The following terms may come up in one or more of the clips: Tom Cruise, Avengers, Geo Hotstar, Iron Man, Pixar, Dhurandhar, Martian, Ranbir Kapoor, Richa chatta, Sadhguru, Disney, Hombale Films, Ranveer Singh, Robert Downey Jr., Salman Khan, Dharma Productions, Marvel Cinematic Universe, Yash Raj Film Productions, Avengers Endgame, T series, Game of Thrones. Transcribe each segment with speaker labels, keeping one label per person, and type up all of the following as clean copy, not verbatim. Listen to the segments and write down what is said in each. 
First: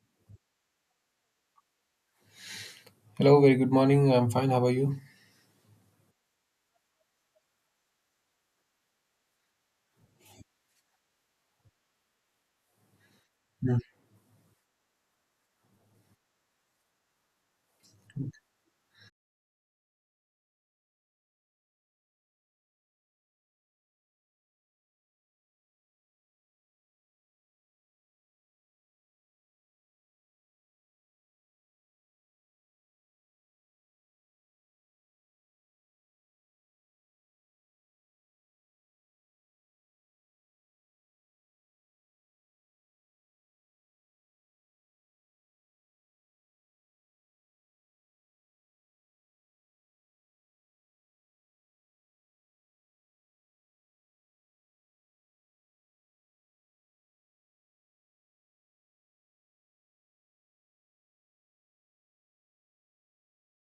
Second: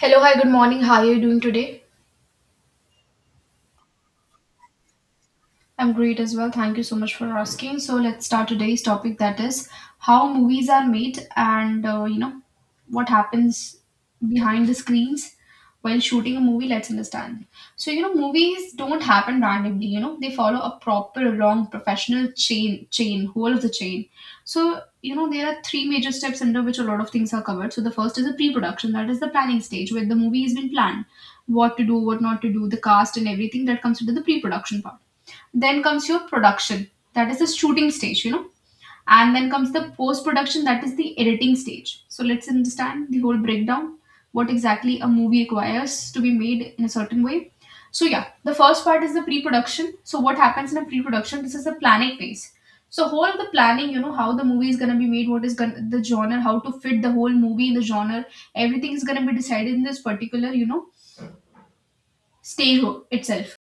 Speaker 1: Hello, hi, good morning. How are you doing today?
Speaker 2: Hello, very good morning. I'm fine. How are you?
Speaker 1: I'm great as well. Thank you so much for asking. So let's start today's topic, that is how movies are made, and what
Speaker 2: Mm.
Speaker 1: happens behind the screens while shooting a movie. Let's understand. So movies don't happen randomly. They follow a proper long professional chain, whole of the chain. So there are three major steps under which a lot of things are covered. So the first is the pre-production. That is the planning stage where the movie has been planned, what to do, what not to do, the cast and everything that comes into the pre-production part. Then comes your production, that is the shooting stage, and then comes the post production, that is the editing stage. So let's understand the whole breakdown, what exactly a movie requires to be made in a certain way. So, yeah, the first part is the pre production. So, what happens in a pre production? This is the planning phase. So, whole of the planning, how the movie is going to be made, what is gonna, the genre, how to fit the whole movie in the genre, everything is going to be decided in this particular, itself.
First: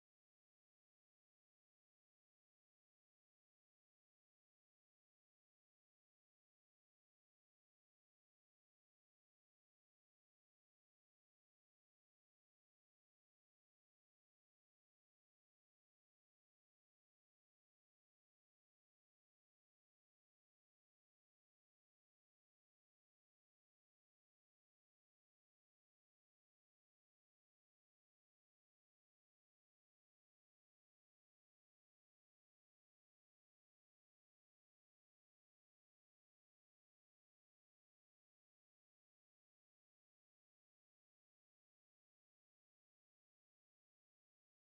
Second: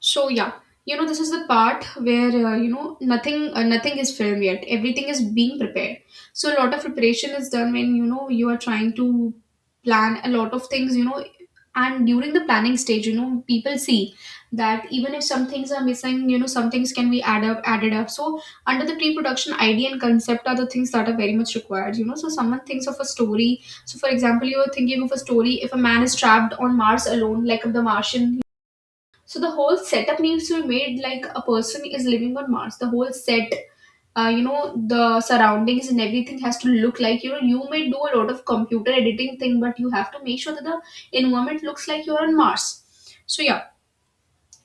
Speaker 1: So yeah, this is the part where nothing is filmed yet. Everything is being prepared. So a lot of preparation is done when you are trying to plan a lot of things. And during the planning stage, people see that even if some things are missing, some things can be added up. So under the pre-production, idea and concept are the things that are very much required. So someone thinks of a story. So for example, you are thinking of a story if a man is trapped on Mars alone, like the Martian, so the whole setup needs to be made like a person is living on Mars. The whole set, the surroundings and everything has to look like. You may do a lot of computer editing thing, but you have to make sure that the environment looks like you're on Mars. So yeah,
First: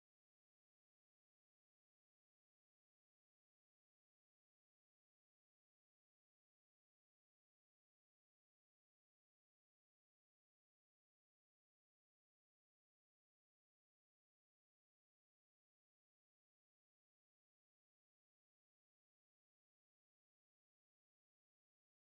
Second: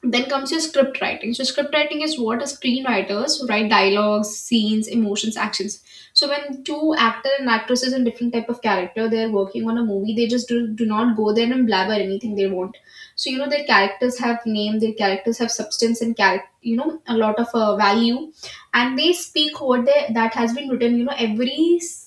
Speaker 1: then comes your script writing. So script writing is what a screenwriters write dialogues, scenes, emotions, actions. So when two actor and actresses and different type of character they're working on a movie, they just do not go there and blabber anything they want. So their characters have name, their characters have substance and character, a lot of value, and they speak what they that has been written. Every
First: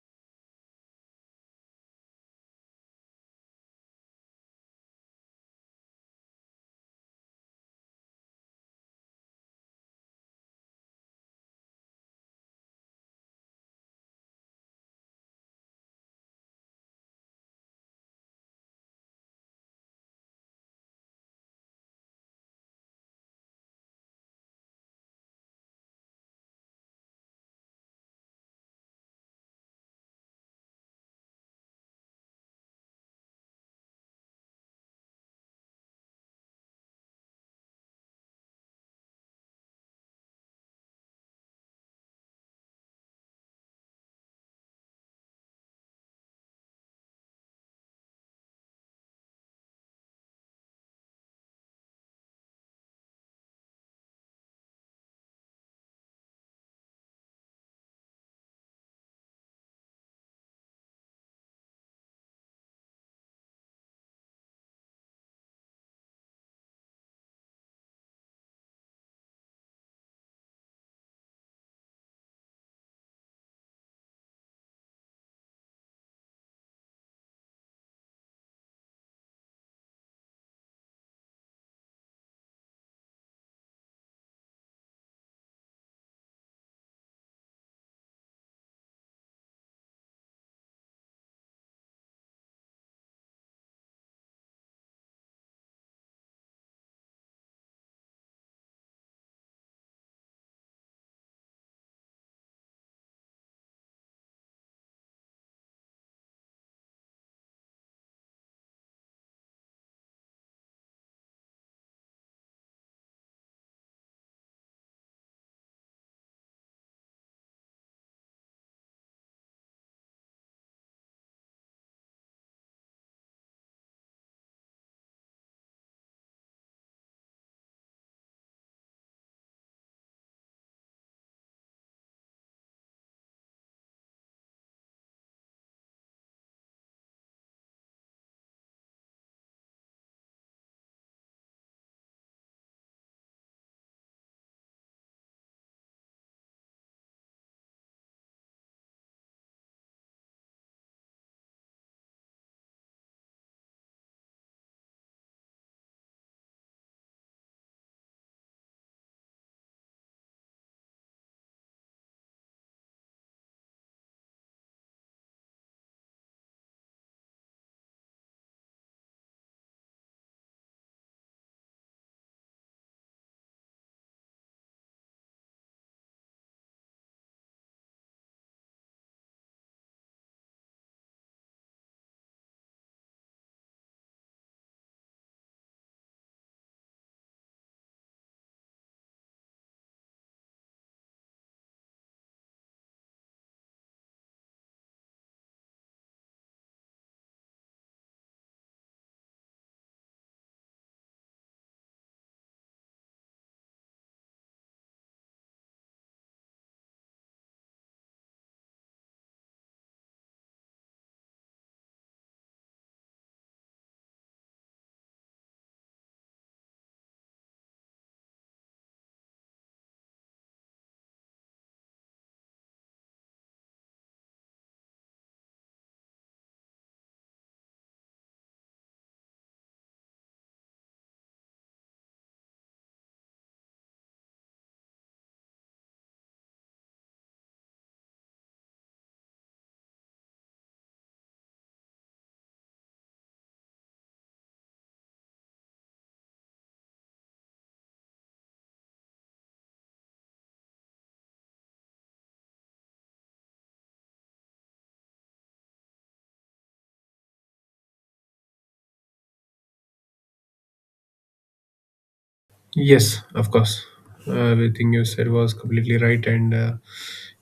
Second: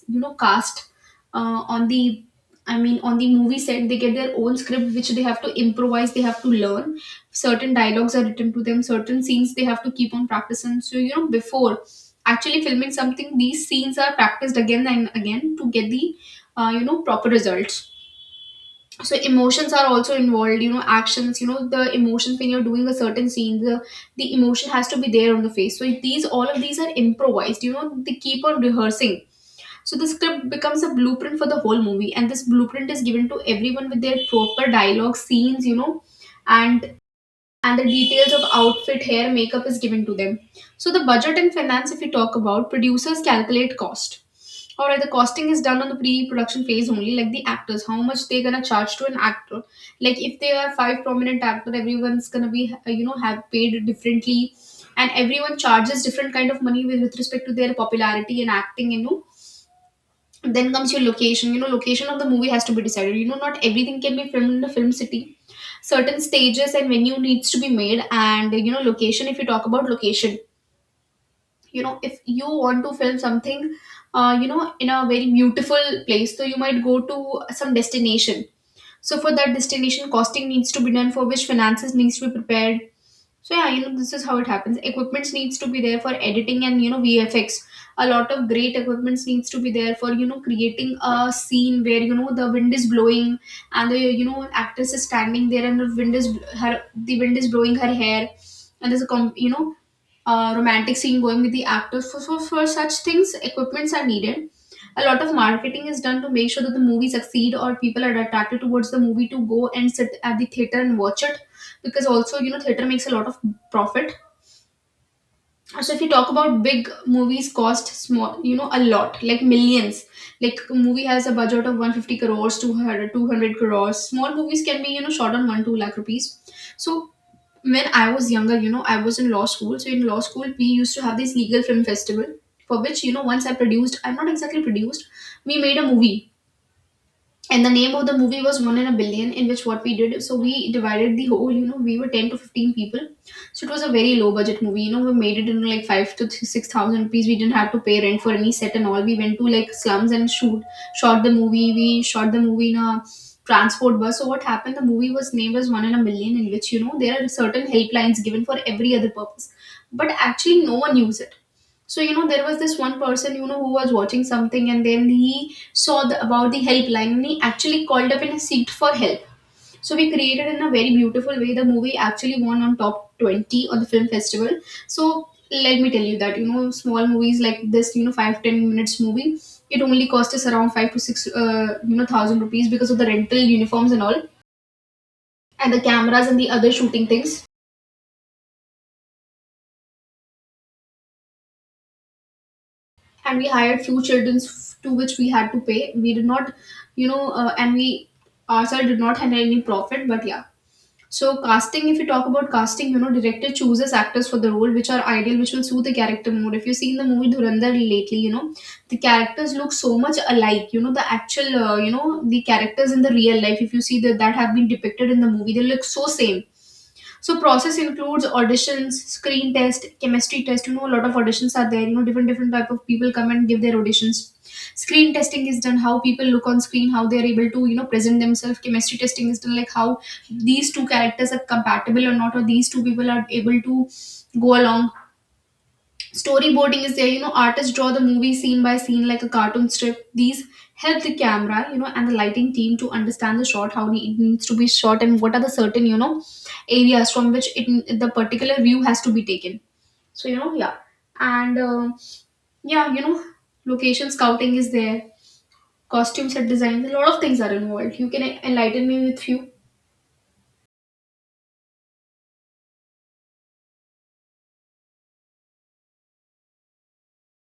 Speaker 1: cast on the, on the movie set, they get their own script which they have to improvise, they have to learn. Certain dialogues are written to them, certain scenes they have to keep on practicing, so before actually filming something, these scenes are practiced again and again to get the proper results. So emotions are also involved, actions, the emotions when you're doing a certain scene, the emotion has to be there on the face. So these, all of these are improvised, they keep on rehearsing. So the script becomes a blueprint for the whole movie, and this blueprint is given to everyone with their proper dialogue scenes, and and the details of outfit, hair, makeup is given to them. So the budget and finance, if we talk about, producers calculate cost. Alright, the costing is done on the pre-production phase only, like the actors, how much they're gonna charge to an actor. Like if they are five prominent actor, everyone's gonna be have paid differently, and everyone charges different kind of money with, respect to their popularity and acting. Then comes your location. Location of the movie has to be decided. Not everything can be filmed in the film city. Certain stages and venue needs to be made, and location, if you talk about location, if you want to film something in a very beautiful place, so you might go to some destination. So for that destination, costing needs to be done, for which finances needs to be prepared. So yeah, this is how it happens. Equipments needs to be there for editing and VFX. A lot of great equipments needs to be there for creating a scene where the wind is blowing, and the actress is standing there and the wind is blowing her hair, and there's a romantic scene going with the actors. For such things, equipments are needed. A lot of marketing is done to make sure that the movie succeed or people are attracted towards the movie to go and sit at the theater and watch it, because also theater makes a lot of profit. So if you talk about big movies cost small, a lot, like millions. Like a movie has a budget of 150 crores, 200 crores. Small movies can be shot on 1 2 lakh rupees. So when I was younger, I was in law school. So in law school, we used to have this legal film festival, for which, once I produced, I'm not exactly produced, we made a movie, and the name of the movie was One in a Billion, in which what we did, so we divided the whole, we were 10 to 15 people. So it was a very low budget movie, we made it into like 6 thousand rupees. We didn't have to pay rent for any set and all. We went to like slums and shoot shot the movie. We shot the movie in a transport bus. So what happened, the movie was named as One in a Million, in which there are certain helplines given for every other purpose, but actually no one used it. So there was this one person, who was watching something and then he saw about the helpline and he actually called up and seeked for help. So we created in a very beautiful way. The movie actually won on top 20 on the film festival. So let me tell you that small movies like this, 5 to 10 minutes movie, it only cost us around five to six thousand rupees because of the rental uniforms and all, and the cameras and the other shooting things, and we hired few children to which we had to pay. We did not, and we ourselves did not handle any profit, but yeah. So casting, if you talk about casting, director chooses actors for the role which are ideal, which will suit the character more. If you've seen the movie Dhurandhar lately, the characters look so much alike. The actual, the characters in the real life, if you see that that have been depicted in the movie, they look so same. So process includes auditions, screen test, chemistry test. A lot of auditions are there. Different type of people come and give their auditions. Screen testing is done, how people look on screen, how they are able to present themselves. Chemistry testing is done, like how these two characters are compatible or not, or these two people are able to go along. Storyboarding is there, artists draw the movie scene by scene like a cartoon strip. These help the camera and the lighting team to understand the shot, how it needs to be shot, and what are the certain areas from which it, the particular view has to be taken. So you know yeah and yeah you know location scouting is there, costume set design, a lot of things are involved. You can enlighten me with few.
Speaker 2: Yes, of course. Everything you said was completely right.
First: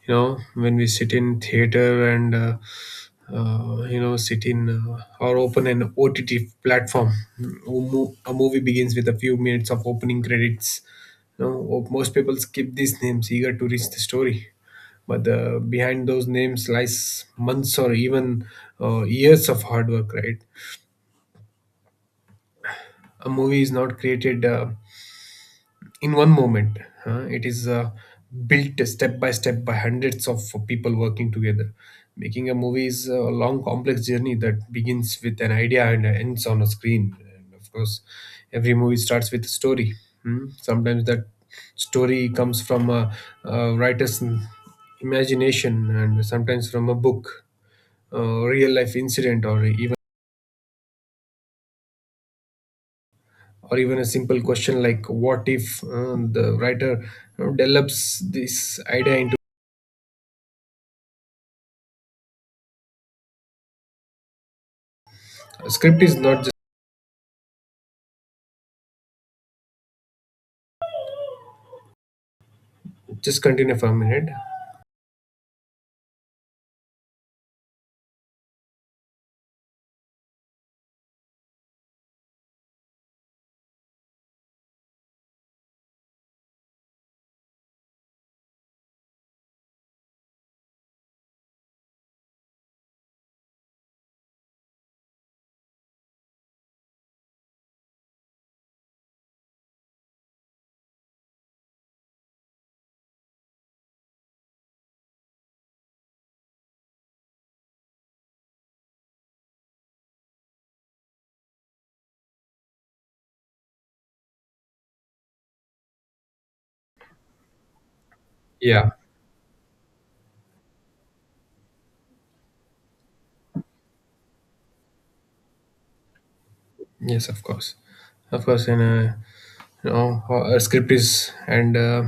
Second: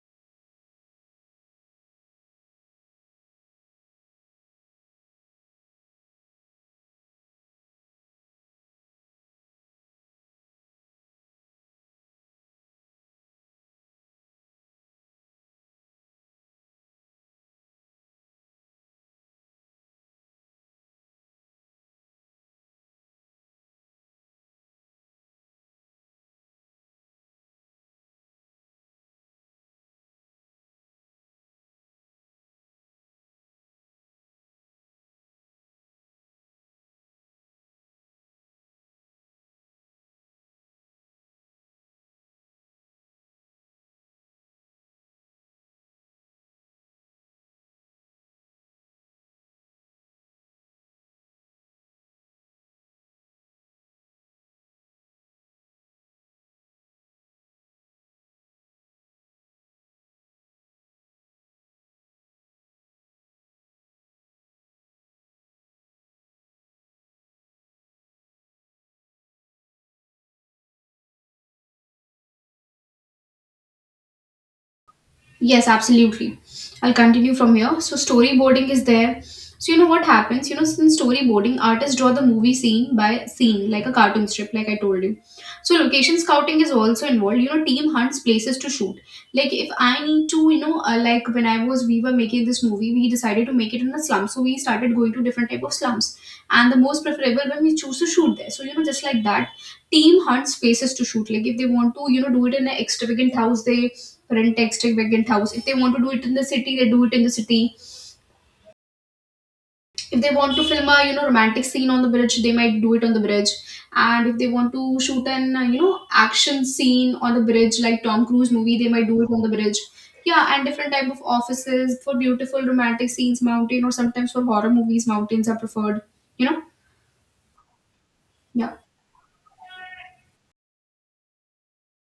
Speaker 2: You know, when we sit in theater you know, sit in or open an OTT platform, mm, a movie begins with a few minutes of opening credits. You know, most people skip these names, eager to reach the story. But behind those names lies months or even years of hard work, right? A movie is not created. In one moment. Huh? It is built step by step by hundreds of people working together. Making a movie is a long, complex journey that begins with an idea and ends on a screen. And of course, every movie starts with a story. Hmm? Sometimes that story comes from a writer's imagination, and sometimes from a book, a real life incident, or even a simple question like what if the writer develops this idea. Script is not just continue for a minute.
Speaker 1: Yes, absolutely. I'll continue from here. So storyboarding is there. So what happens? Since storyboarding, artists draw the movie scene by scene, like a cartoon strip, like I told you. So location scouting is also involved. Team hunts places to shoot. Like if I need to, like when I was, we were making this movie, we decided to make it in a slum. So we started going to different type of slums, and the most preferable when we choose to shoot there. So just like that, team hunts places to shoot. Like if they want to, do it in an extravagant house, they rent texting vacant house. If they want to do it in the city, they do it in the city. If they want to film a romantic scene on the bridge, they might do it on the bridge. And if they want to shoot an action scene on the bridge, like Tom Cruise movie, they
Speaker 2: Yeah.
Speaker 1: might do it on the bridge. Yeah, and different type of offices for beautiful romantic scenes, mountain, or sometimes for horror movies, mountains are preferred. You know,
Speaker 2: Yes, of course, of course.
Speaker 1: yeah.
Speaker 2: And you know, a script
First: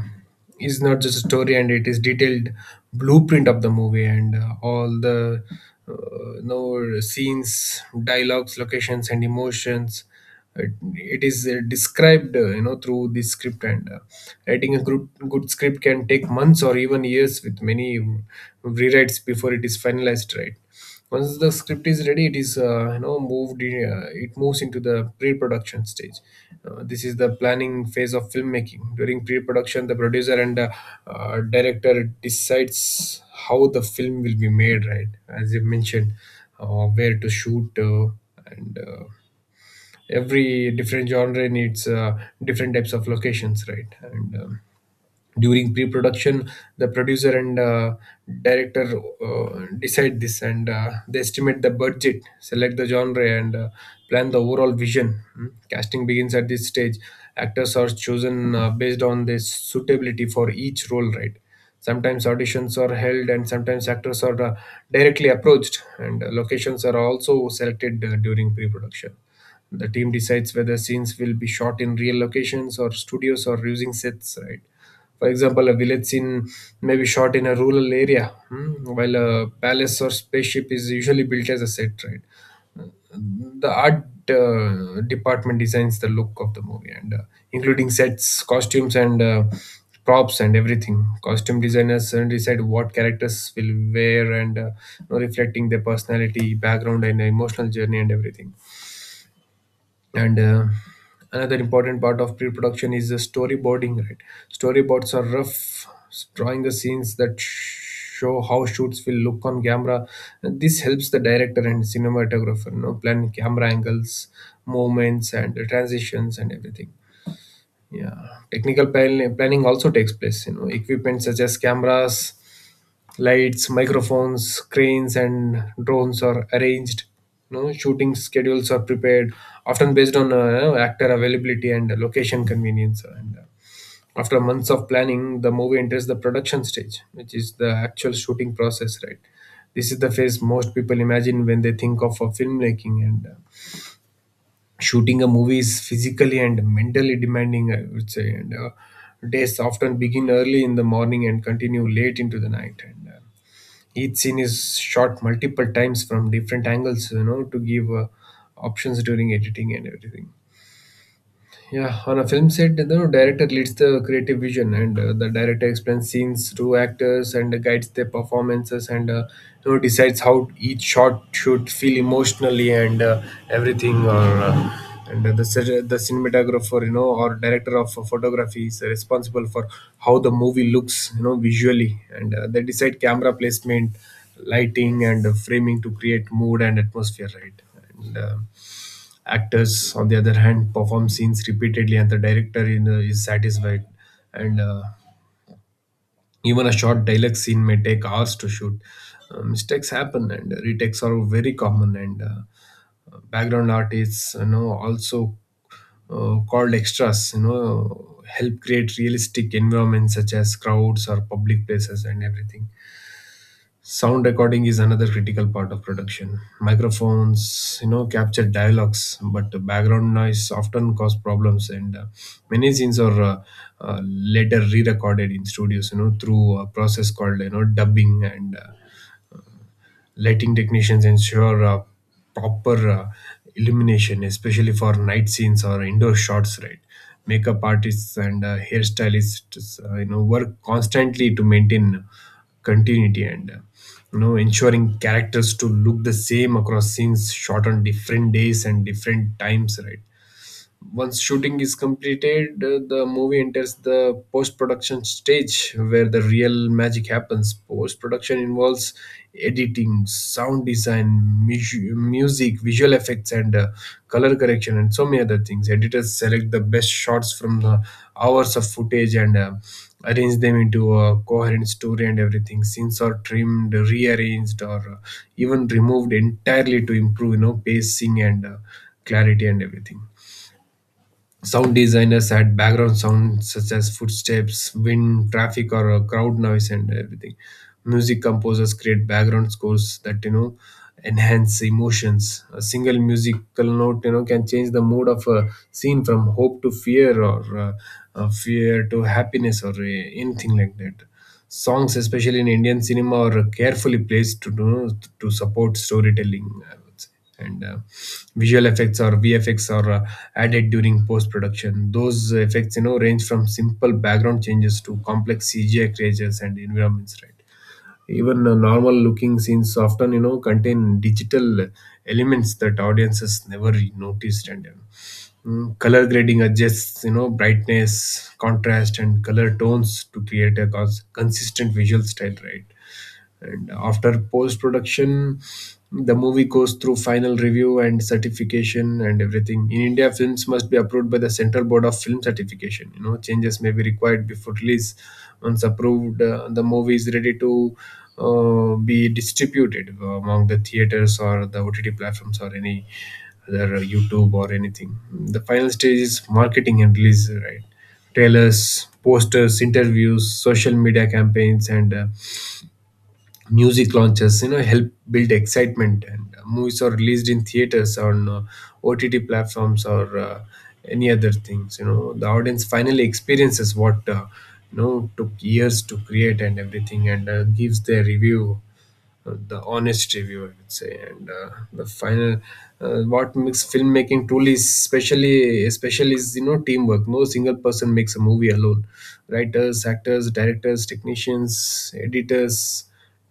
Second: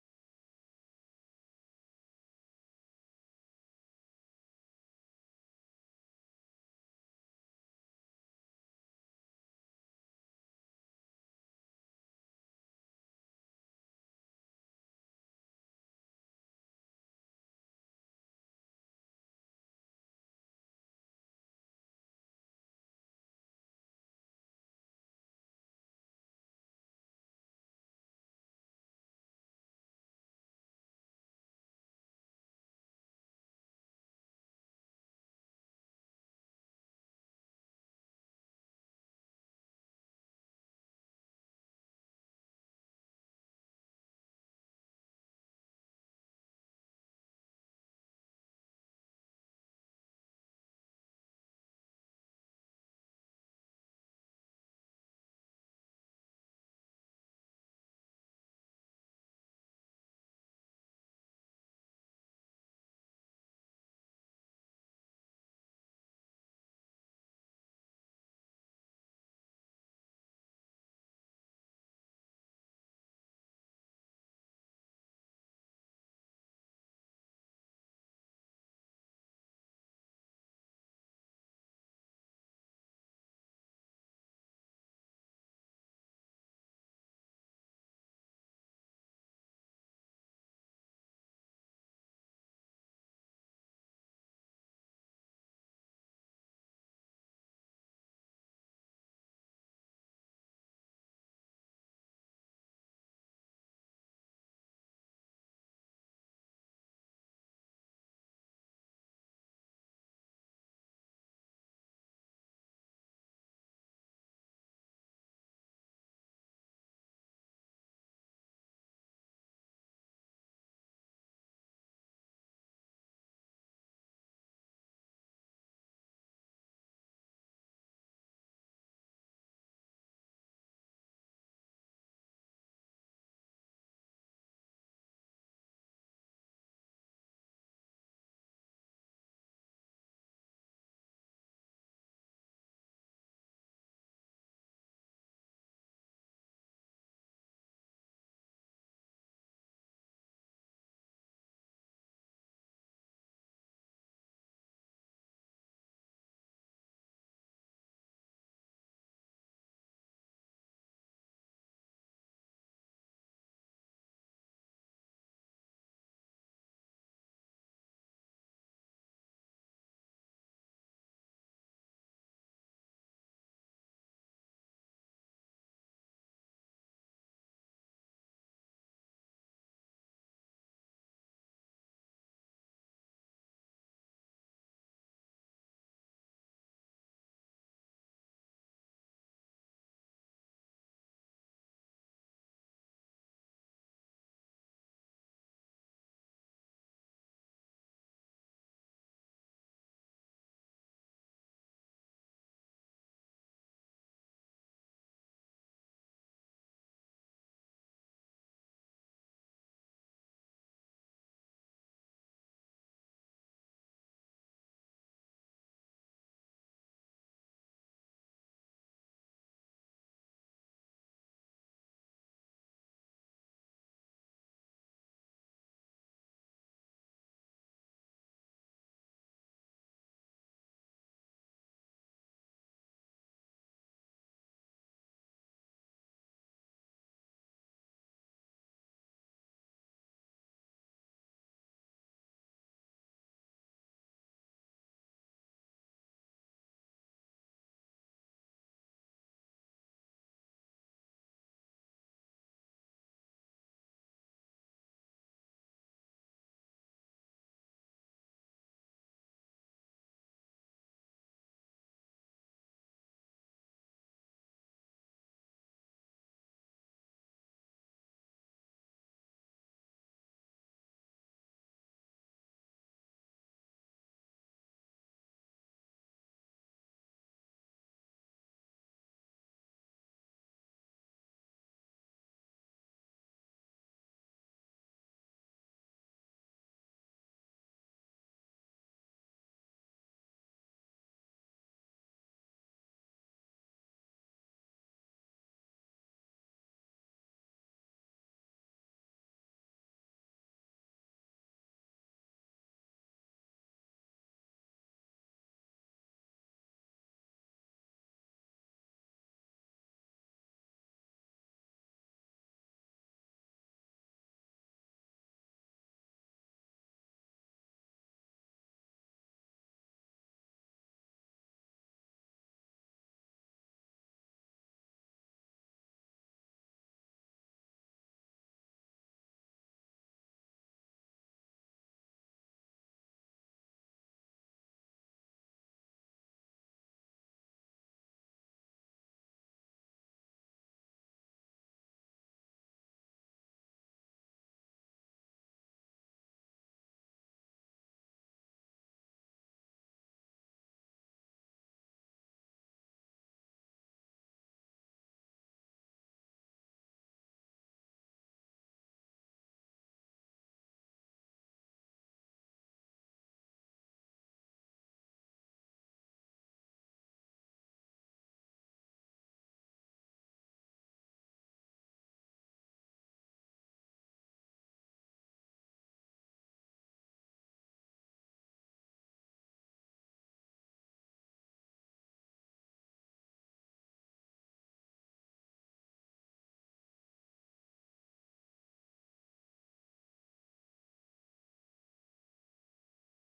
Speaker 2: is not just a story, and it is detailed blueprint of the movie and all the you know, scenes, dialogues, locations, and emotions. It is described, you know, through the script. And writing a good script can take months or even years, with many rewrites before it is finalized. Right, once the script is ready, it is you know it moves into the pre-production stage. This is the planning phase of filmmaking. During pre-production, the producer and director decides how the film will be made, right? As you mentioned, where to shoot, and every different genre needs different types of locations, right? and During pre-production, the producer and director decide this, and they estimate the budget, select the genre, and plan the overall vision. Hmm. Casting begins at this stage. Actors are chosen based on their suitability for each role, right? Sometimes auditions are held, and sometimes actors are directly approached, and locations are also selected during pre-production. The team decides whether scenes will be shot in real locations or studios or using sets, right? For example, a village scene may be shot in a rural area, hmm, while a palace or spaceship is usually built as a set, right? The art department designs the look of the movie, and including sets, costumes, and props and everything. Costume designers decide what characters will wear, and you know, reflecting their personality, background, and emotional journey, and everything. And Another important part of pre-production is the storyboarding, right? Storyboards are rough drawing the scenes that show how shoots will look on camera, and this helps the director and cinematographer, you know, plan camera angles, movements, and transitions and everything. Yeah, planning also takes place. You know, equipment such as cameras, lights, microphones, screens, and drones are arranged. You know, shooting schedules are prepared, often based on you know, actor availability and location convenience. And after months of planning, the movie enters the production stage, which is the actual shooting process, right? This is the phase most people imagine when they think of filmmaking, and shooting a movie is physically and mentally demanding, I would say. And days often begin early in the morning and continue late into the night. And each scene is shot multiple times from different angles, you know, to give options during editing and everything. Yeah, on a film set, the director leads the creative vision, and the director explains scenes to actors and guides their performances, and you know decides how each shot should feel emotionally and everything. Or and the cin- the cinematographer, you know, or director of photography is responsible for how the movie looks, you know, visually, and they decide camera placement, lighting, and framing to create mood and atmosphere, right? And Actors, on the other hand, perform scenes repeatedly, and the director, you know, is satisfied. And even a short dialogue scene may take hours to shoot. Mistakes happen, and retakes are very common. And background artists, you know, also called extras, you know, help create realistic environments such as crowds or public places and everything. Sound recording is another critical part of production. Microphones, you know, capture dialogues, but the background noise often cause problems, and many scenes are later re-recorded in studios, you know, through a process called you know dubbing. And Lighting technicians ensure proper illumination, especially for night scenes or indoor shots. Right, makeup artists and hairstylists, you know, work constantly to maintain continuity, and you know ensuring characters to look the same across scenes shot on different days and different times. Right, once shooting is completed, the movie enters the post production stage where the real magic happens. Post production involves editing, sound design, music, visual effects, and color correction and so many other things. Editors select the best shots from the hours of footage and arrange them into a coherent story and everything. Scenes are trimmed, rearranged, or even removed entirely to improve you know pacing and clarity and everything. Sound designers add background sounds such as footsteps, wind, traffic, or crowd noise, and everything. Music composers create background scores that you know enhance emotions. A single musical note you know can change the mood of a scene from hope to fear, or fear to happiness, or anything like that. Songs, especially in Indian cinema, are carefully placed to support storytelling, I would say. And Visual effects or VFX are added during post production. Those effects you know range from simple background changes to complex CGI creatures and environments, right? Even normal looking scenes often you know contain digital elements that audiences never noticed. Color grading adjusts you know brightness, contrast, and color tones to create a consistent visual style, right? And after post production, the movie goes through final review and certification and everything. In India, films must be approved by the Central Board of Film Certification. You know, changes may be required before release. Once approved, the movie is ready to be distributed among the theaters or the OTT platforms or any other YouTube or anything. The final stage is marketing and release, right? Trailers, posters, interviews, social media campaigns, and music launches, you know, help build excitement, and movies are released in theaters, on OTT platforms, or any other things. You know the audience finally experiences what you know took years to create and everything, and gives their review, the honest review, I would say. And uh, the final uh, what makes filmmaking truly especially is you know teamwork. No single person makes a movie alone. Writers, actors, directors, technicians, editors,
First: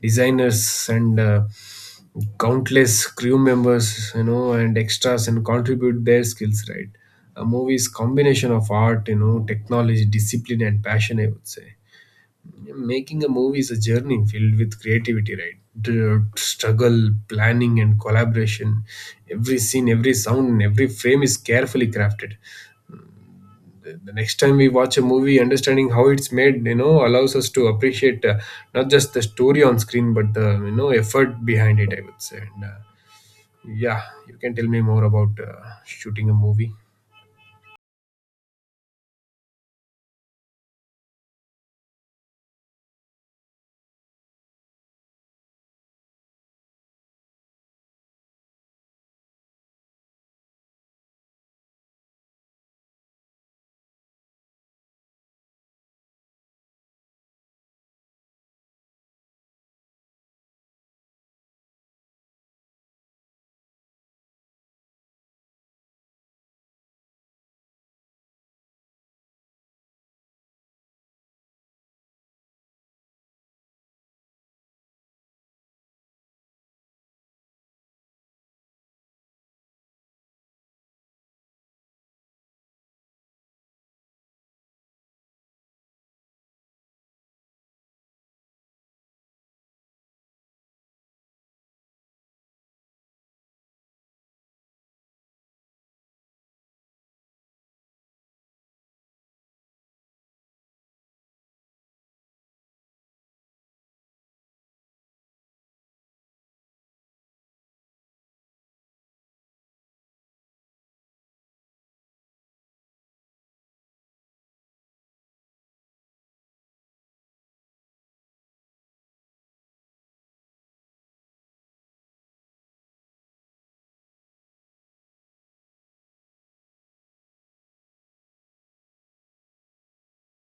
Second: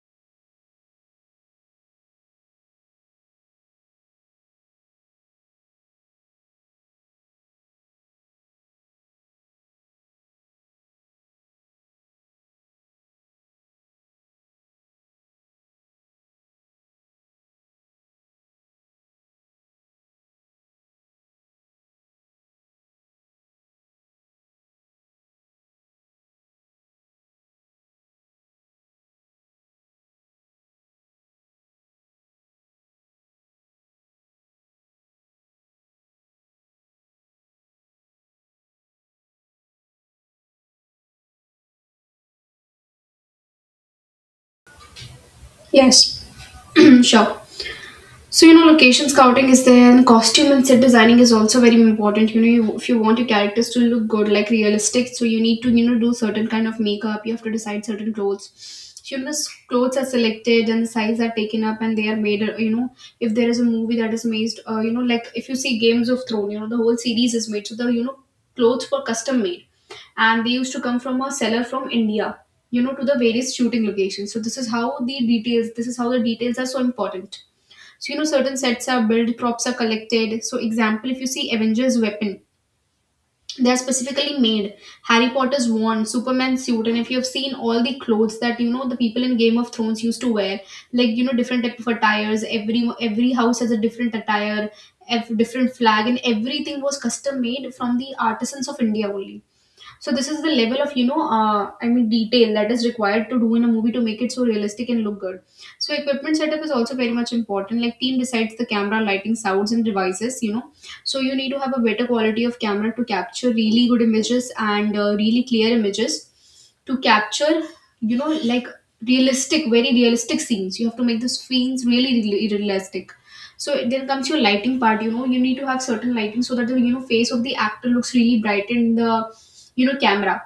Speaker 2: designers, and countless crew members, you know, and extras, and contribute their skills, right? A movie is combination of art, you know, technology, discipline, and passion, I would say. Making a movie is a journey filled with creativity, right? The struggle, planning, and collaboration. Every scene, every sound, and every frame is carefully crafted. The the next time we watch a movie, understanding how it's made you know allows us to appreciate not just the story on screen but the you know effort behind it, I would say. And yeah, you can tell me more about shooting a movie.
Speaker 1: Yes. Sure. So location scouting is there, and costume and set designing is also very important. If you want your characters to look good, like realistic, so you need to do certain kind of makeup. You have to decide certain clothes. So, the clothes are selected and the size are taken up, and they are made. If there is a movie that is made, like if you see Games of Throne, the whole series is made. So the clothes were custom made, and they used to come from a seller from India, to the various shooting locations. So this is how the details. This is how the details are so important. So certain sets are built, props are collected. So example, if you see Avengers weapon, they are specifically made. Harry Potter's wand, Superman's suit, and if you have seen all the clothes that the people in Game of Thrones used to wear, like different type of attires. Every house has a different attire, different flag, and everything was custom made from the artisans of India only. So this is the level of I mean detail that is required to do in a movie to make it so realistic and look good. So equipment setup is also very much important. Like team decides the camera, lighting, sounds and devices. So you need to have a better quality of camera to capture really good images and really clear images to capture, like realistic, very realistic scenes. You have to make the scenes really, really realistic. So then comes your lighting part. You need to have certain lighting so that the face of the actor looks really bright and the camera.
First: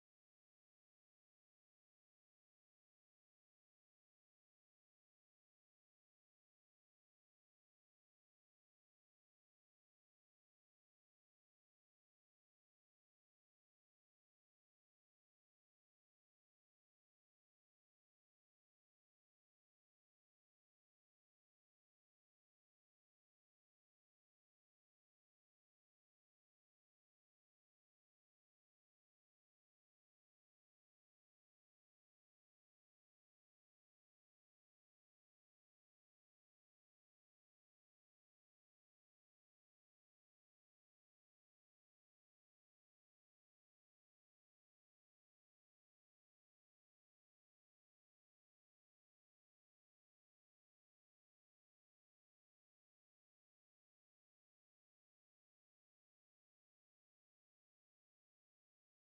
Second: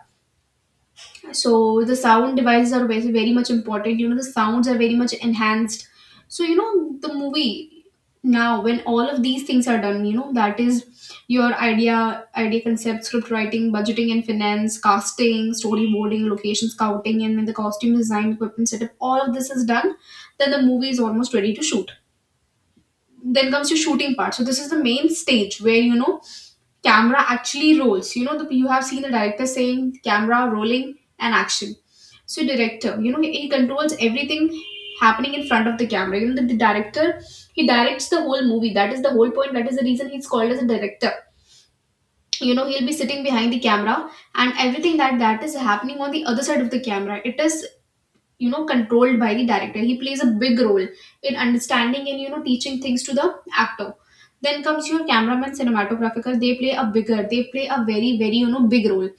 Speaker 1: So the sound devices are very, very much important. The sounds are very much enhanced. So the movie, now when all of these things are done, that is your idea concept, script writing, budgeting and finance, casting, storyboarding, location scouting, and then the costume design, equipment setup, all of this is done. Then the movie is almost ready to shoot. Then comes your shooting part. So this is the main stage where, camera actually rolls. You have seen the director saying camera rolling and action. So director, he controls everything happening in front of the camera. The director, he directs the whole movie. That is the whole point. That is the reason he's called as a director. He'll be sitting behind the camera, and everything that is happening on the other side of the camera, it is controlled by the director. He plays a big role in understanding and teaching things to the actor. Then comes your cameraman, cinematographer. They play a very, very big role.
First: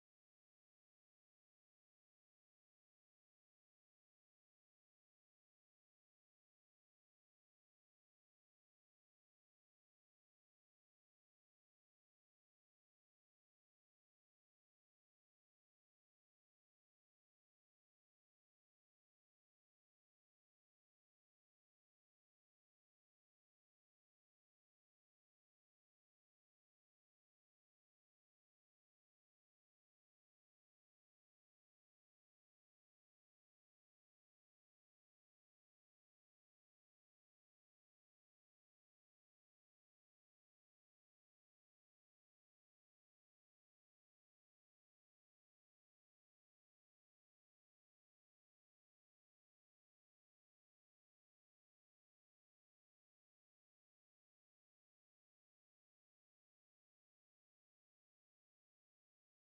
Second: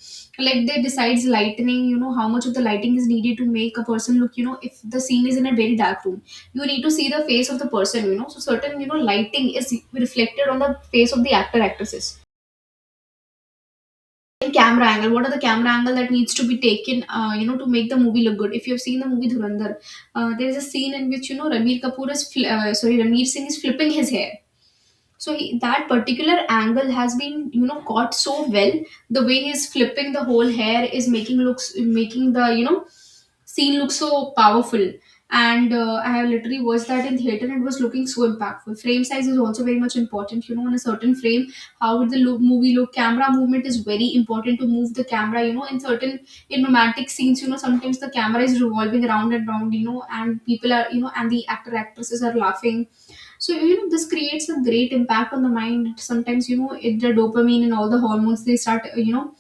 Speaker 1: Like they decides lightning, how much of the lighting is needed to make a person look. If the scene is in a very dark room, you need to see the face of the person, so certain lighting is reflected on the face of the actor actresses. Camera angle, what are the camera angle that needs to be taken, to make the movie look good? If you have seen the movie Dhurandhar, there is a scene in which Ranbir Kapoor is sorry, Ranveer Singh is flipping his hair. So that particular angle has been caught so well. The way he's flipping the whole hair is making, looks making the scene look so powerful. And I have literally watched that in theater and it was looking so impactful. Frame size is also very much important. In a certain frame, how would movie look. Camera movement is very important to move the camera, in certain, in romantic scenes, sometimes the camera is revolving around and round, and people are, and the actor actresses are laughing. So this creates a great impact on the mind. Sometimes, the dopamine and all the hormones they start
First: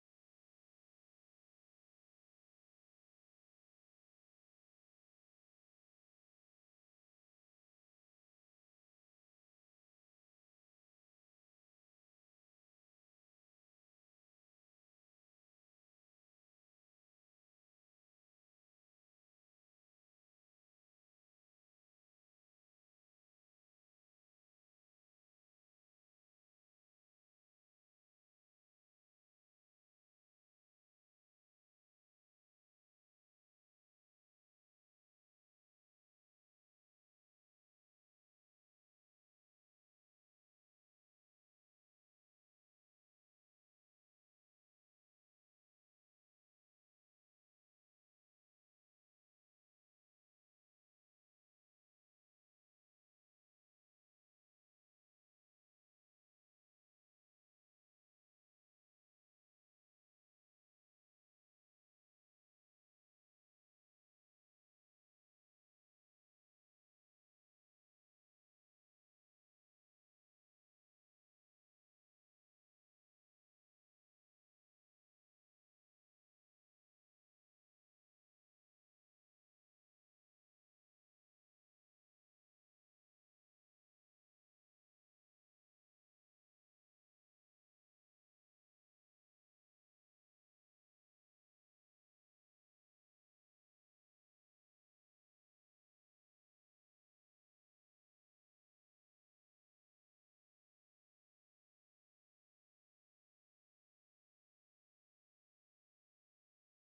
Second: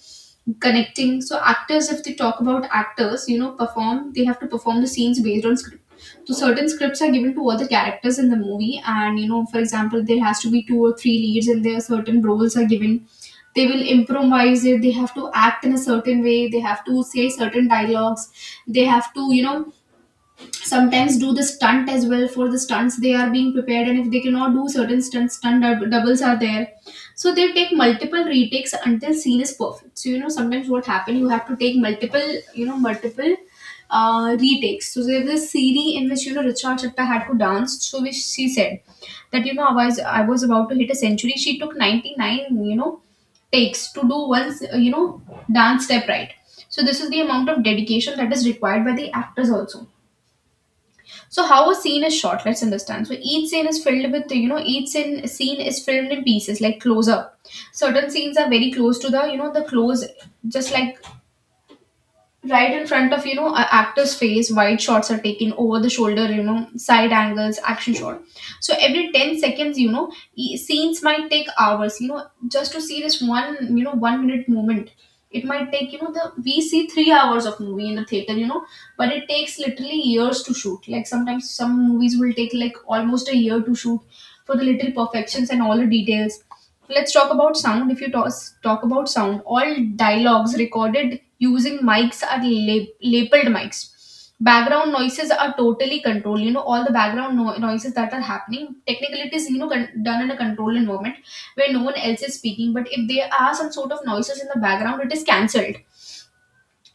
Speaker 1: connecting. So actors, if they talk about actors, you know perform they have to perform the scenes based on script. So certain scripts are given to other characters in the movie, and for example there has to be two or three leads, and there are certain roles are given. They will improvise it. They have to act in a certain way. They have to say certain dialogues. They have to sometimes do the stunt as well. For the stunts they are being prepared, and if they cannot do certain stunts, stunt doubles are there. So they take multiple retakes until scene is perfect. So sometimes what happen, you have to take multiple, you know multiple retakes. So there's this series in which Richa chatta had to dance. So which she said that, I was about to hit a century. She took 99 takes to do once, dance step, right? So this is the amount of dedication that is required by the actors also. So how a scene is shot, let's understand. So each scene is filled with, each scene is filmed in pieces like close up. Certain scenes are very close to the close, just like right in front of, an actor's face. Wide shots are taken over the shoulder, side angles, action shot. So every 10 seconds, scenes might take hours, just to see this one, 1 minute moment. It might take, you know the we see 3 hours of movie in the theater, but it takes literally years to shoot. Like sometimes some movies will take like almost a year to shoot, for the little perfections and all the details. Let's talk about sound. If talk about sound, all dialogues recorded using mics are labeled mics. Background noises are totally controlled. All the background noises that are happening, technically it is done in a controlled environment, where no one else is speaking. But if there are some sort of noises in the background, it is cancelled.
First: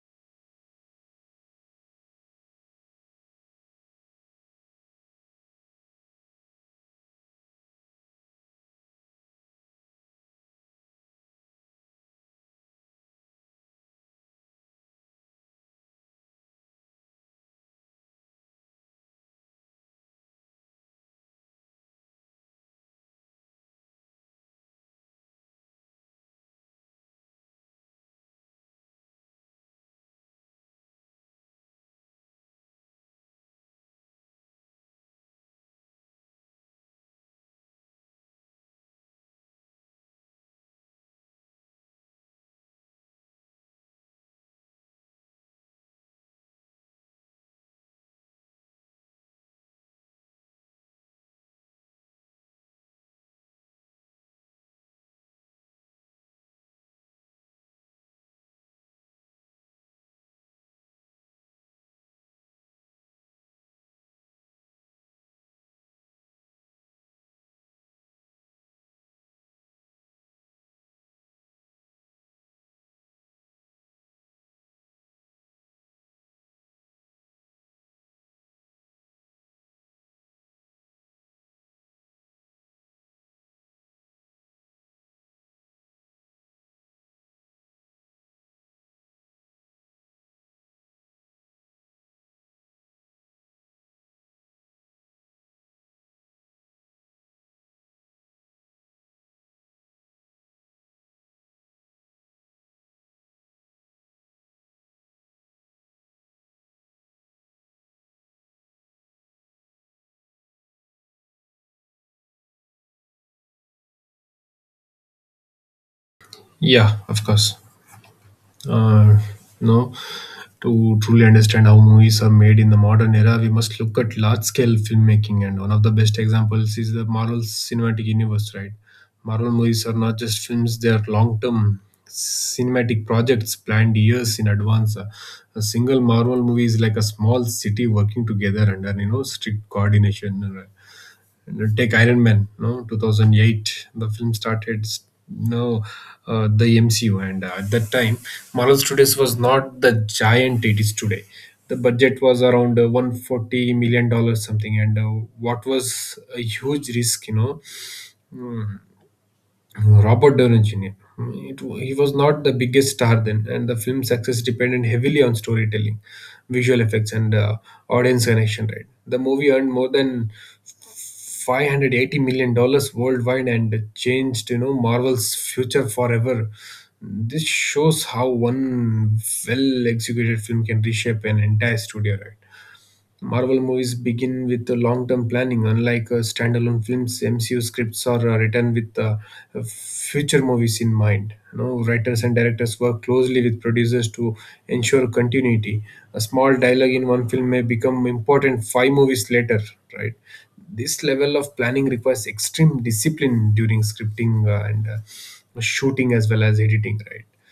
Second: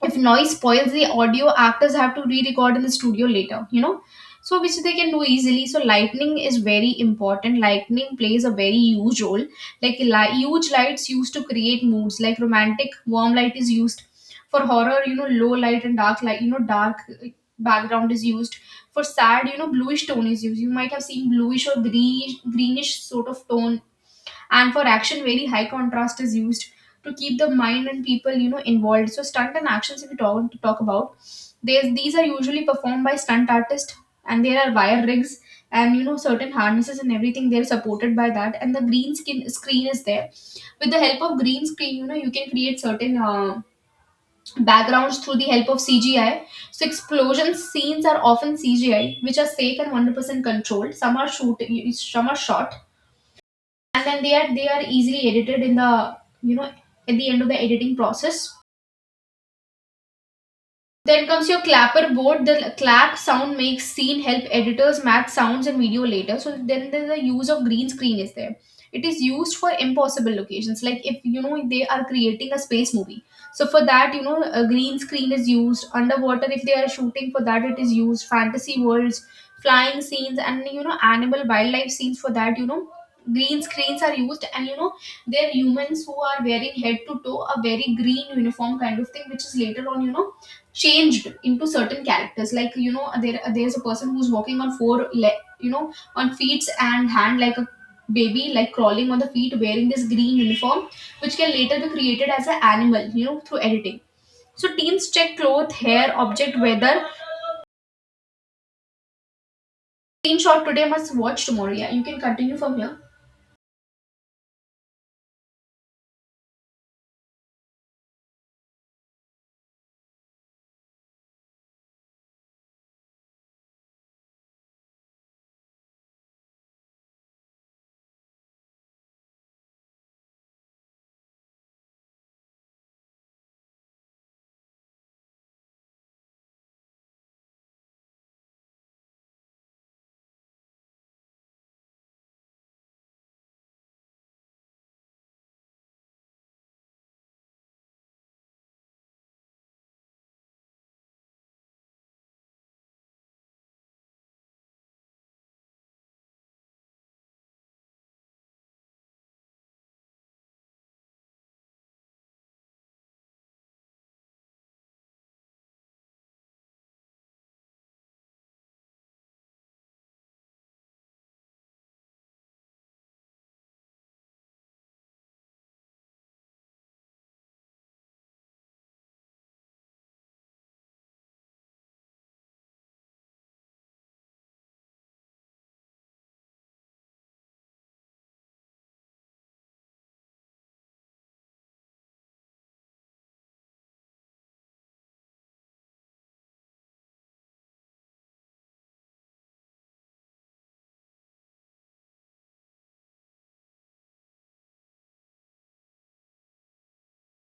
Speaker 1: If noise spoils the audio, actors have to re-record in the studio later, so which they can do easily. So lightning is very important. Lightning plays a very huge role. Like huge lights used to create moods. Like romantic, warm light is used. For horror, low light and dark light, you know dark background is used. For sad, bluish tone is used. You might have seen bluish or greenish sort of tone. And for action, very high contrast is used to keep the mind and people involved. So stunt and actions, if you talk about, there's these are usually performed by stunt artists, and there are wire rigs, and certain harnesses and everything. They're supported by that, and the green skin screen is there. With the help of green screen, you can create certain, backgrounds through the help of cgi. So explosion scenes are often cgi, which are safe and 100% controlled. Some are shot, and then they are easily edited in the, you know at the end of the editing process. Then comes your clapper board. The clap sound makes scene help editors match sounds and video later. So then there's the use of green screen is there. It is used for impossible locations, like if they are creating a space movie. So for that, a green screen is used. Underwater, if they are shooting for that, it is used. Fantasy worlds, flying scenes, and, animal wildlife scenes for that. Green screens are used, and, they're humans who are wearing head to toe a very green uniform kind of thing, which is later on, changed into certain characters, like there's a person who's walking on four on feet and hand like a baby, like crawling on the feet, wearing this green uniform, which can later be created as an animal, through editing. So teams check clothes, hair, object, weather, screenshot today must watch tomorrow. Yeah, you can continue from here.
Speaker 2: Yeah, of course. Uh, no To truly understand how movies are made in the modern era, we must look at large scale filmmaking, and one of the best examples is the Marvel Cinematic Universe, right? Marvel movies are not just films, they are long term cinematic projects planned years in advance. A single Marvel movie is like a small city working together under you know strict coordination, right? You know, take Iron Man, no, 2008. The film started, no, the MCU, and at that time, Marvel Studios was not the giant it is today. The budget was around 140 million dollars something, and what was a huge risk, you know. Hmm. Robert Downey Jr. He was not the biggest star then, and the film's success depended heavily on storytelling, visual effects, and audience connection. Right, the movie earned more than $580 million worldwide and changed, you know, Marvel's future forever. This shows how one well-executed film can reshape an entire studio. Right. Marvel movies begin with a long-term planning, unlike standalone films. MCU scripts are written with future movies in mind. Writers and directors work closely with producers to ensure continuity. A small dialogue in one film may become important five movies later. Right, this level of planning requires extreme discipline during scripting and shooting as well as editing. Right.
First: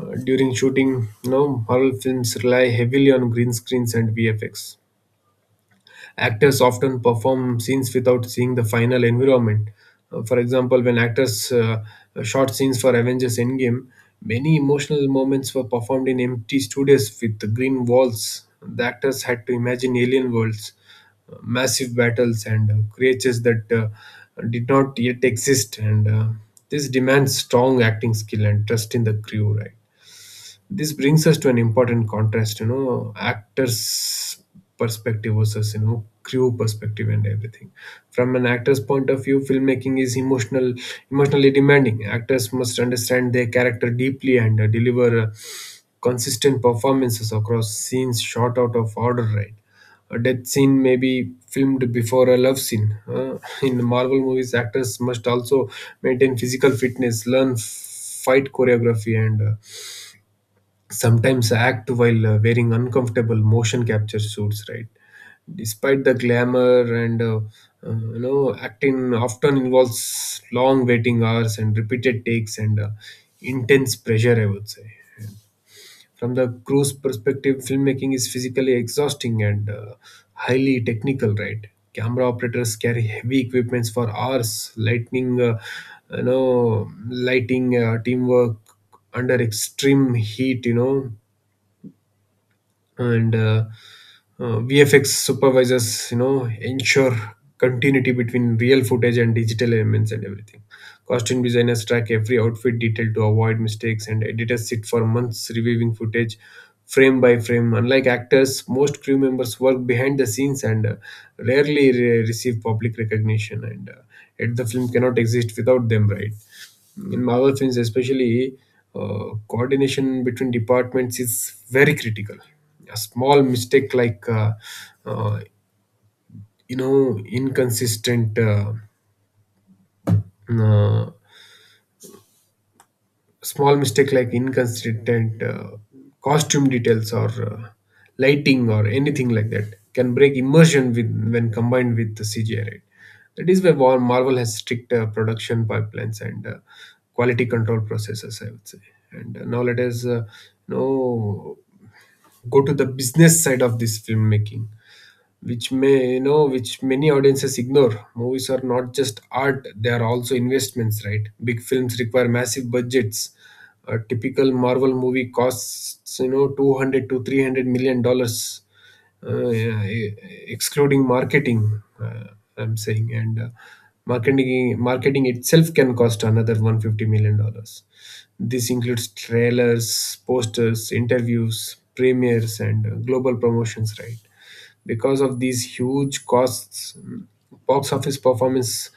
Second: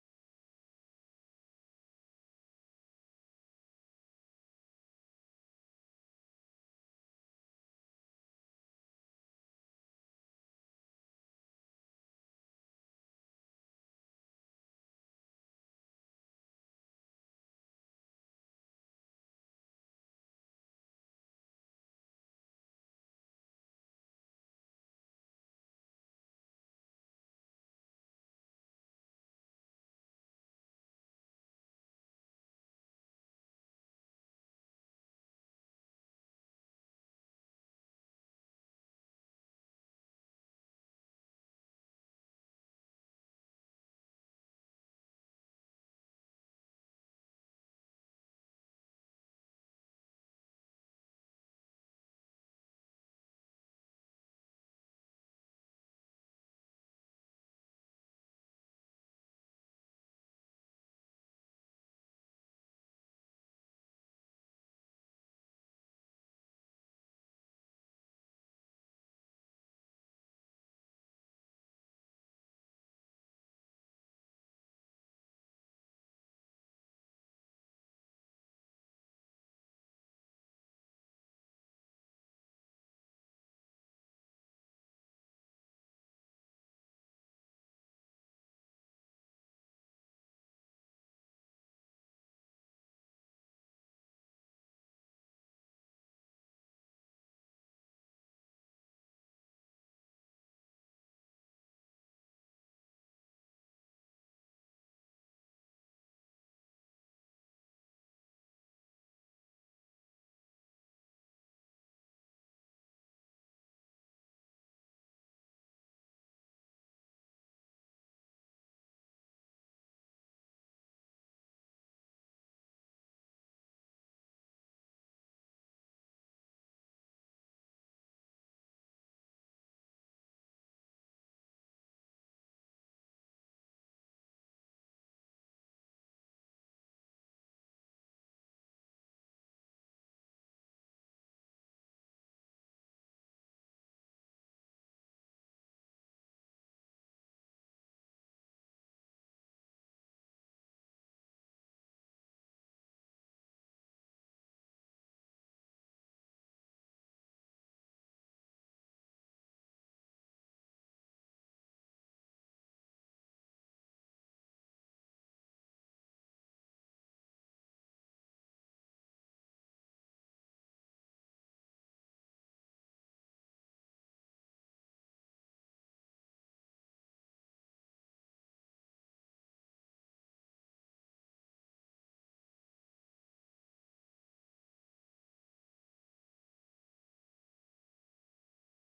Speaker 2: During shooting, Marvel films rely heavily on green screens and VFX. Actors often perform scenes without seeing the final environment. For example, when actors shot scenes for Avengers Endgame, many emotional moments were performed in empty studios with green walls. The actors had to imagine alien worlds, massive battles, and creatures that did not yet exist. And This demands strong acting skill and trust in the crew, right? This brings us to an important contrast, actors' perspective versus, crew perspective and everything. From an actor's point of view, filmmaking is emotional, emotionally demanding. Actors must understand their character deeply and deliver consistent performances across scenes shot out of order, right? A death scene may be filmed before a love scene. In the Marvel movies, actors must also maintain physical fitness, learn fight choreography, and sometimes act while wearing uncomfortable motion capture suits, right? Despite the glamour and acting often involves long waiting hours and repeated takes and intense pressure, I would say. From the crew's perspective, filmmaking is physically exhausting and highly technical, right? Camera operators carry heavy equipments for hours, lightning you know lighting, teamwork under extreme heat, you know and VFX supervisors, ensure continuity between real footage and digital elements and everything. Costume designers track every outfit detail to avoid mistakes, and editors sit for months reviewing footage frame by frame. Unlike actors, most crew members work behind the scenes and rarely receive public recognition, and yet the film cannot exist without them, right? In Marvel films, especially, coordination between departments is very critical. A small mistake like, uh, you know, inconsistent uh, small mistake like inconsistent costume details or lighting or anything like that can break when combined with the CGI. Right? That is why Marvel has strict production pipelines and quality control processes, I would say. And Now let us you know go to the business side of this filmmaking, which, may which many audiences ignore. Movies are not just art, they are also investments, right? Big films require massive budgets. A typical Marvel movie costs, 200 to 300 million dollars, yeah, excluding marketing, I'm saying. And marketing itself can cost another 150 million dollars. This includes trailers, posters, interviews, premieres, and global promotions, right? Because of these huge costs, box office performance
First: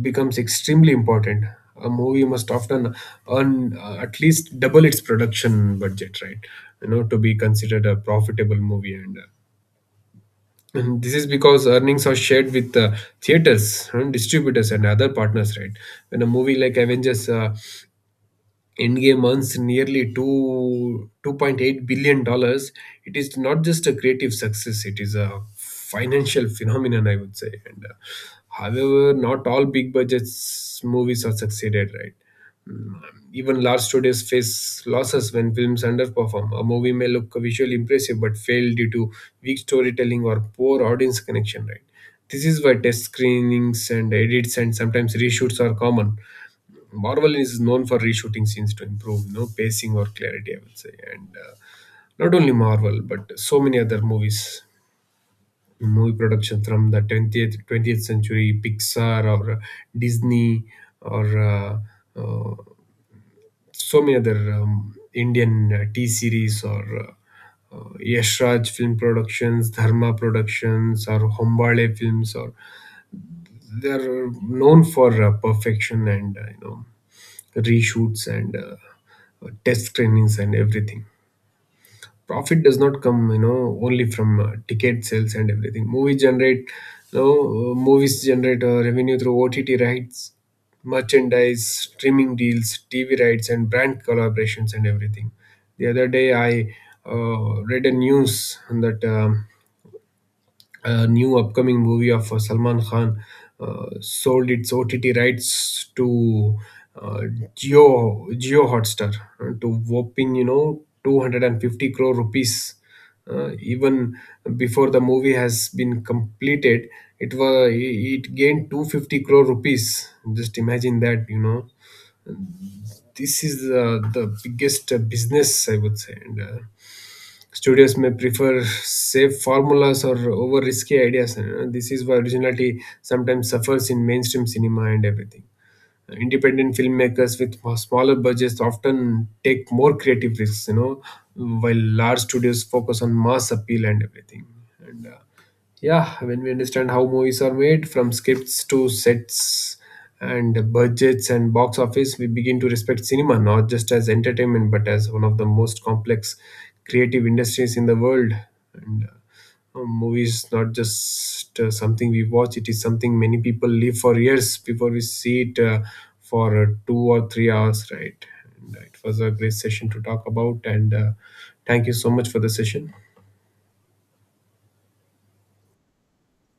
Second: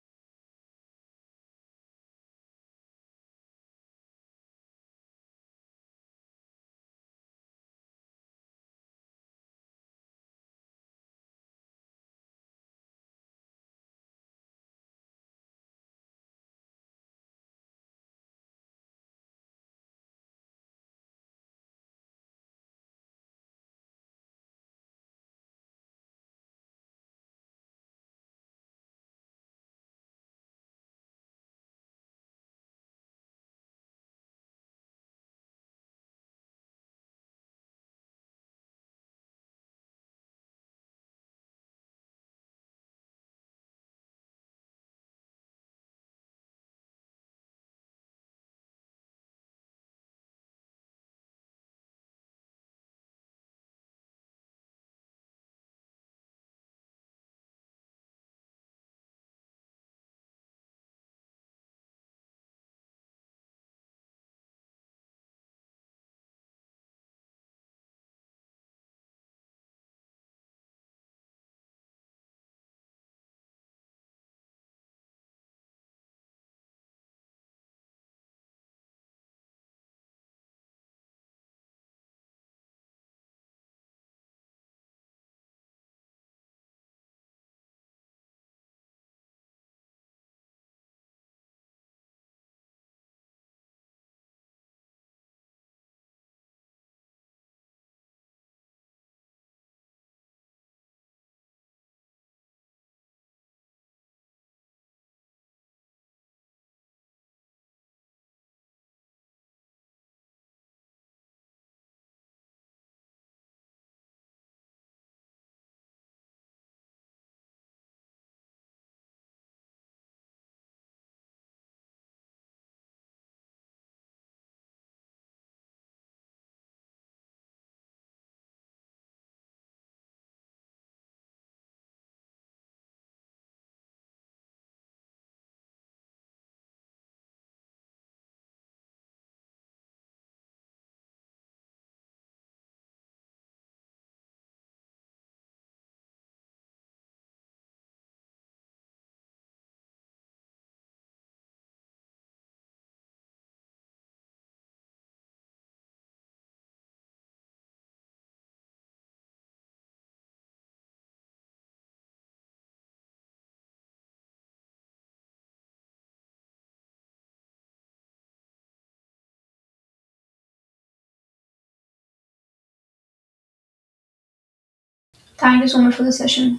Speaker 2: becomes extremely important. A movie must often earn at least double its production budget, right? To be considered a profitable movie. And this is because earnings are shared with theaters, and distributors, and other partners, right? When a movie like Avengers Endgame earns nearly two 2.8 billion dollars, it is not just a creative success; it is a financial phenomenon, I would say. And however, not all big budgets movies are succeeded, right? Mm. Even large studios face losses when films underperform. A movie may look visually impressive but fail due to weak storytelling or poor audience connection, right? This is why test screenings and edits and sometimes reshoots are common. Marvel is known for reshooting scenes to improve, pacing or clarity, I would say. And Not only Marvel, but so many other movie production from the 20th century, Pixar or Disney or uh, so many other Indian, T Series or Yash Raj Film Productions, Dharma Productions, or Hombale Films, or they're known for perfection and, reshoots and test screenings and everything. Profit does not come, only from ticket sales and everything. Movies generate revenue through OTT rights, merchandise, streaming deals, TV rights, and brand collaborations and everything. The other day I read a news that a new upcoming movie of Salman Khan sold its OTT rights to uh, Geo Hotstar, to whopping, 250 crore rupees. Even before the movie has been completed, it gained 250 crore rupees. Just imagine that, this is the biggest business, I would say. And. Studios may prefer safe formulas or over risky ideas. This is why originality sometimes suffers in mainstream cinema and everything. Independent filmmakers with smaller budgets often take more creative risks, while large studios focus on mass appeal and everything. And Yeah, when we understand how movies are made, from scripts to sets and budgets and box office, we begin to respect cinema not just as entertainment but as one of the most complex creative industries in the world. And Movies not just something we watch; it is something many people live for years before we see it for 2 or 3 hours, right? And It was a great session to talk about, and thank you so much for the session.
Speaker 1: Thank you so much for the session.